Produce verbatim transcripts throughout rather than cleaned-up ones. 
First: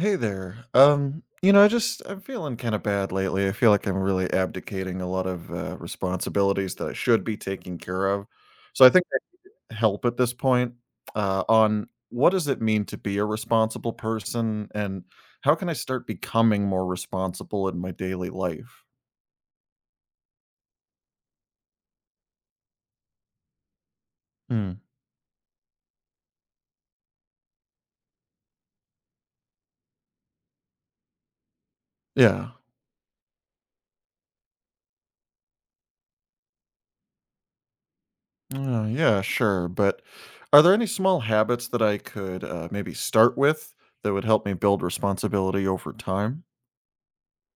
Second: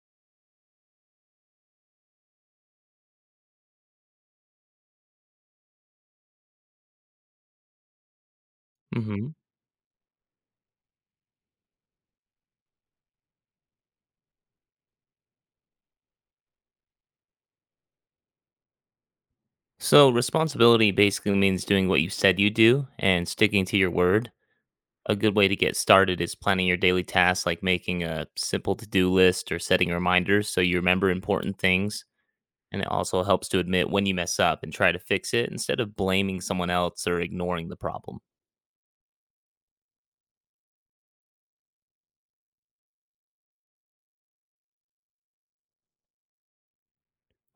Hey there. Um, you know, I just I'm feeling kind of bad lately. I feel like I'm really abdicating a lot of uh, responsibilities that I should be taking care of. So I think I Hmm. can help at this point uh, on what does it mean to be a responsible person, and how can I start becoming more responsible in my daily life? So, responsibility basically means doing what you said you do and sticking to your word. Hmm. A good way to get started is planning your daily tasks, like making a simple to do list or setting reminders so you remember important things. Yeah. And it also helps to admit when you mess up and try to fix it instead of blaming someone else or ignoring the problem. Uh, yeah, sure. But are there any small habits that I could uh, maybe start with that would help me build responsibility over time?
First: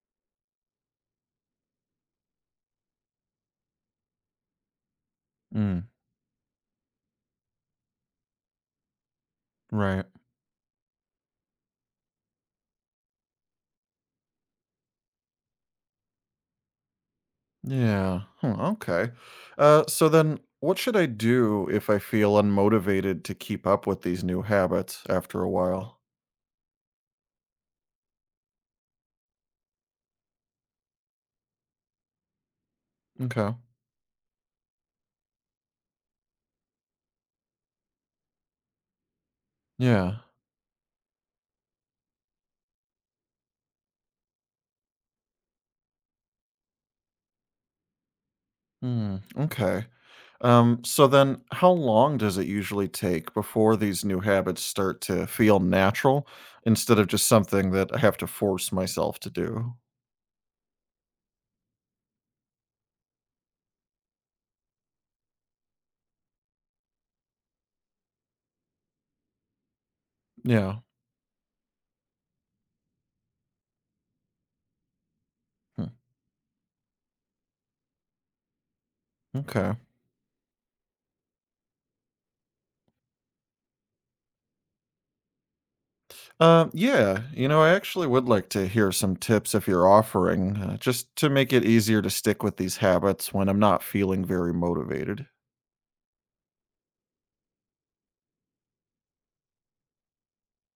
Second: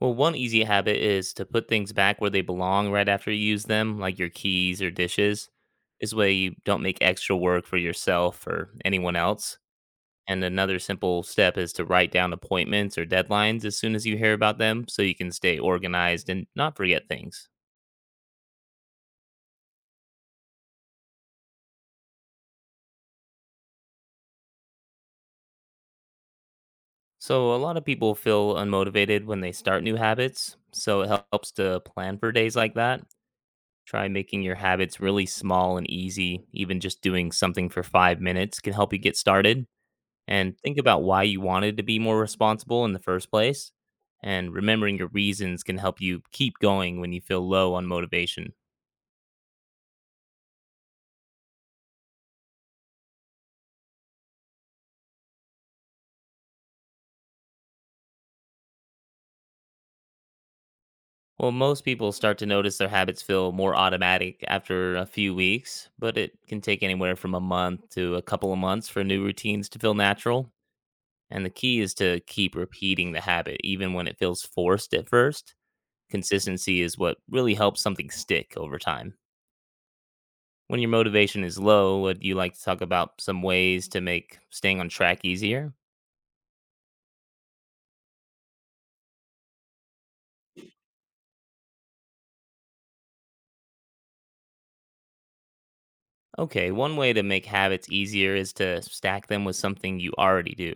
Well, one easy habit is to put things back where they belong right after you use them, like your keys or dishes. Mm, This way, you don't make extra work for yourself or anyone else. right. And another simple step is to write down appointments or deadlines as soon as you hear about them so you can stay organized and not forget things. Yeah. Hmm, okay. Uh, so then, what should I do if I feel unmotivated to keep up with these new habits after a while? So, a lot of people feel unmotivated when they start new habits. So, it helps to plan for days like that. Okay. Try making your habits really small and easy. Even just doing something for five minutes can help you get started. Yeah. And think about why you wanted to be more responsible in the first place. And remembering your reasons can help you keep going when you feel low on motivation. Hmm. Okay. Um, so then, how long does it usually take before these new habits start to feel natural instead of just something that I have to force myself to do? Well, most people start to notice their habits feel more automatic after a few weeks, but it can take anywhere from a month to a couple of months for new routines to feel natural. Yeah. And the key is to keep repeating the habit, even when it feels forced at first. Hmm, Consistency is what really helps something stick over time. okay. When your motivation is low, would you like to talk about some ways to make staying on track easier? Uh yeah, you know, I actually would like to hear some tips if you're offering, uh, just to make it easier to stick with these habits when I'm not feeling very motivated. Okay, one way to make habits easier is to stack them with something you already do,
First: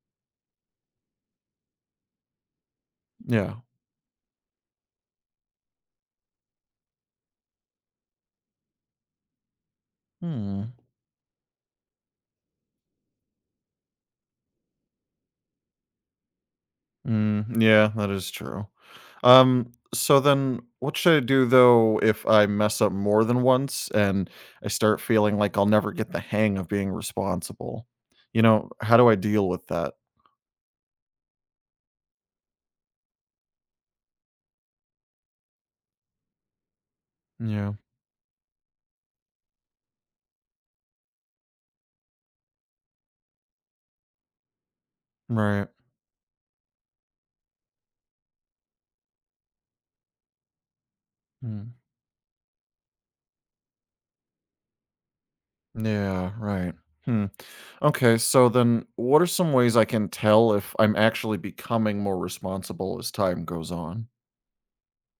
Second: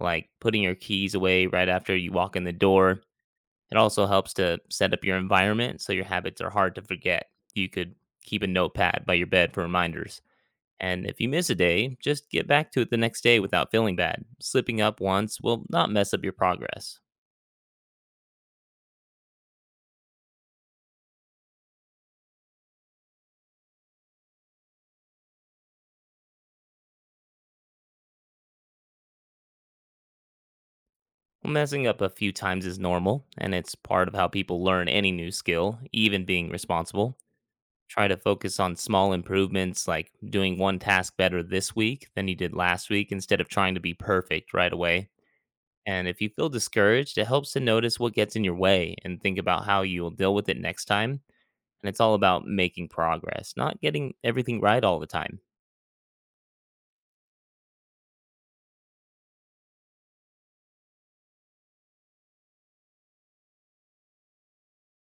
like putting your keys away right after you walk in the door. Yeah. It also helps to set up your environment so your habits are hard to forget. You could keep a notepad by your bed for reminders. Hmm. And if you miss a day, just get back to it the next day without feeling bad. Slipping up once will not mess up your progress. Mm, yeah, that is true. Um, so then what should I do though if I mess up more than once and I start feeling like I'll never get the hang of being responsible? You know, how do I deal with that? Messing up a few times is normal, and it's part of how people learn any new skill, even being responsible. Yeah. Try to focus on small improvements, like doing one task better this week than you did last week, instead of trying to be perfect right away. Right. And if you feel discouraged, it helps to notice what gets in your way and think about how you will deal with it next time. Hmm. And it's all about making progress, not getting everything right all the time. Yeah, right. Hmm. Okay, so then what are some ways I can tell if I'm actually becoming more responsible as time goes on?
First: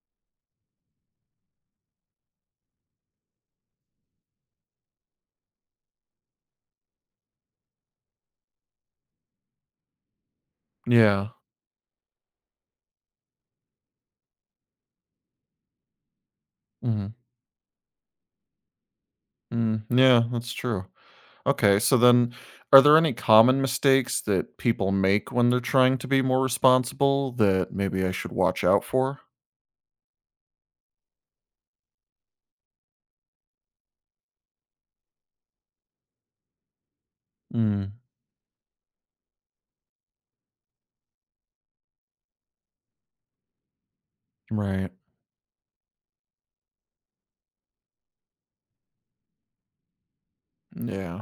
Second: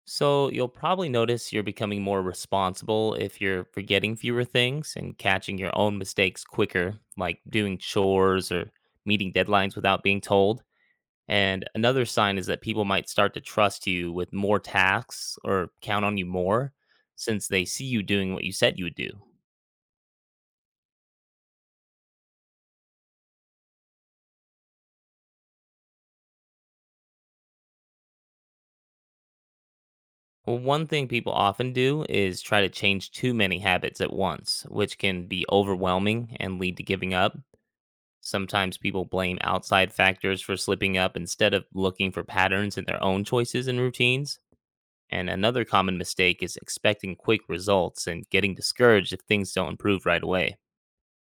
So you'll probably notice you're becoming more responsible if you're forgetting fewer things and catching your own mistakes quicker, like doing chores or meeting deadlines without being told. Yeah. And another sign is that people might start to trust you with more tasks or count on you more, Hmm. since they see you doing what you said you would do. Mm, yeah, that's true. Okay, so then are there any common mistakes that people make when they're trying to be more responsible that maybe I should watch out for? Well, one thing people often do is try to change too many habits at once, which can be overwhelming and lead to giving up. Mm, Sometimes people blame outside factors for slipping up instead of looking for patterns in their own choices and routines. right. And another common mistake is expecting quick results and getting discouraged if things don't improve right away. Yeah.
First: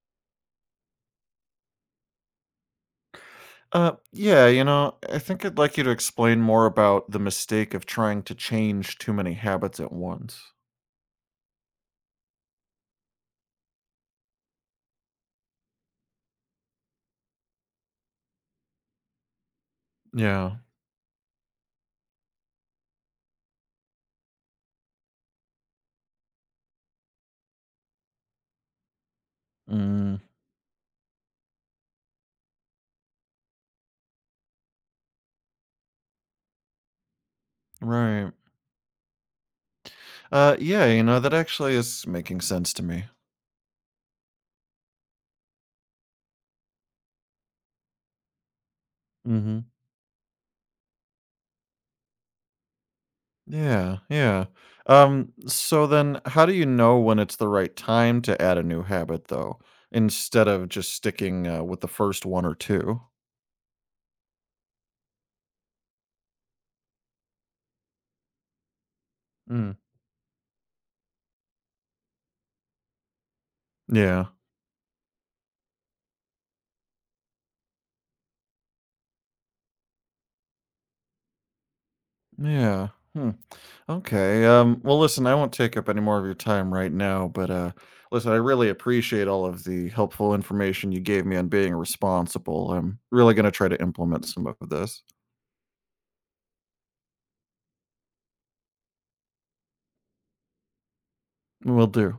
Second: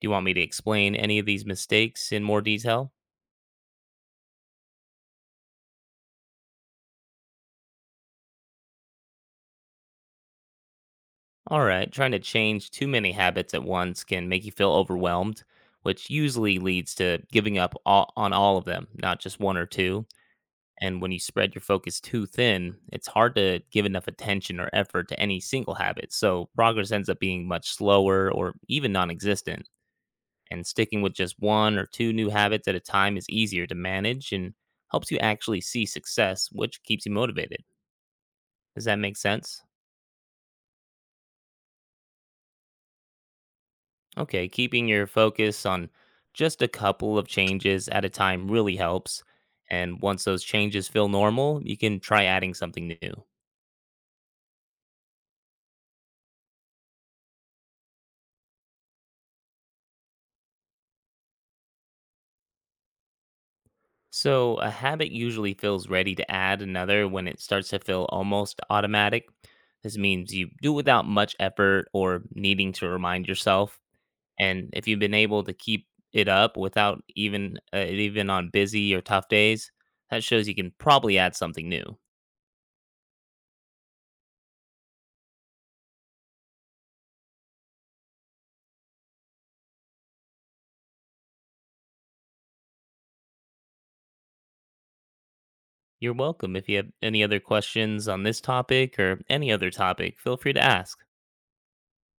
Do you want me to explain any of these mistakes in more detail? Uh, yeah, you know, I think I'd like you to explain more about the mistake of trying to change too many habits at once. All right, trying to change too many habits at once can make you feel overwhelmed, which usually leads to giving up all, on all of them, not just one or two. Yeah. And when you spread your focus too thin, it's hard to give enough attention or effort to any single habit. So progress ends up being much slower or even non existent. Mm, And sticking with just one or two new habits at a time is easier to manage and helps you actually see success, which keeps you motivated. right. Does that make sense? Uh, yeah, you know, that actually is making sense to me. Okay, keeping your focus on just a couple of changes at a time really helps. Hmm. And once those changes feel normal, you can try adding something new. Yeah, yeah. Um, so then how do you know when it's the right time to add a new habit though, instead of just sticking uh, with the first one or two? So, a habit usually feels ready to add another when it starts to feel almost automatic. Mm. This means you do without much effort or needing to remind yourself. Yeah. And if you've been able to keep it up without even uh, even on busy or tough days, that shows you can probably add something new. Yeah. Hmm. Okay. Um, well, listen, I won't take up any more of your time right now, but uh, listen, I really appreciate all of the helpful information you gave me on being responsible. I'm really going to try to implement some of this. You're welcome. If you have any other questions on this topic or any other topic, feel free to ask. Will do.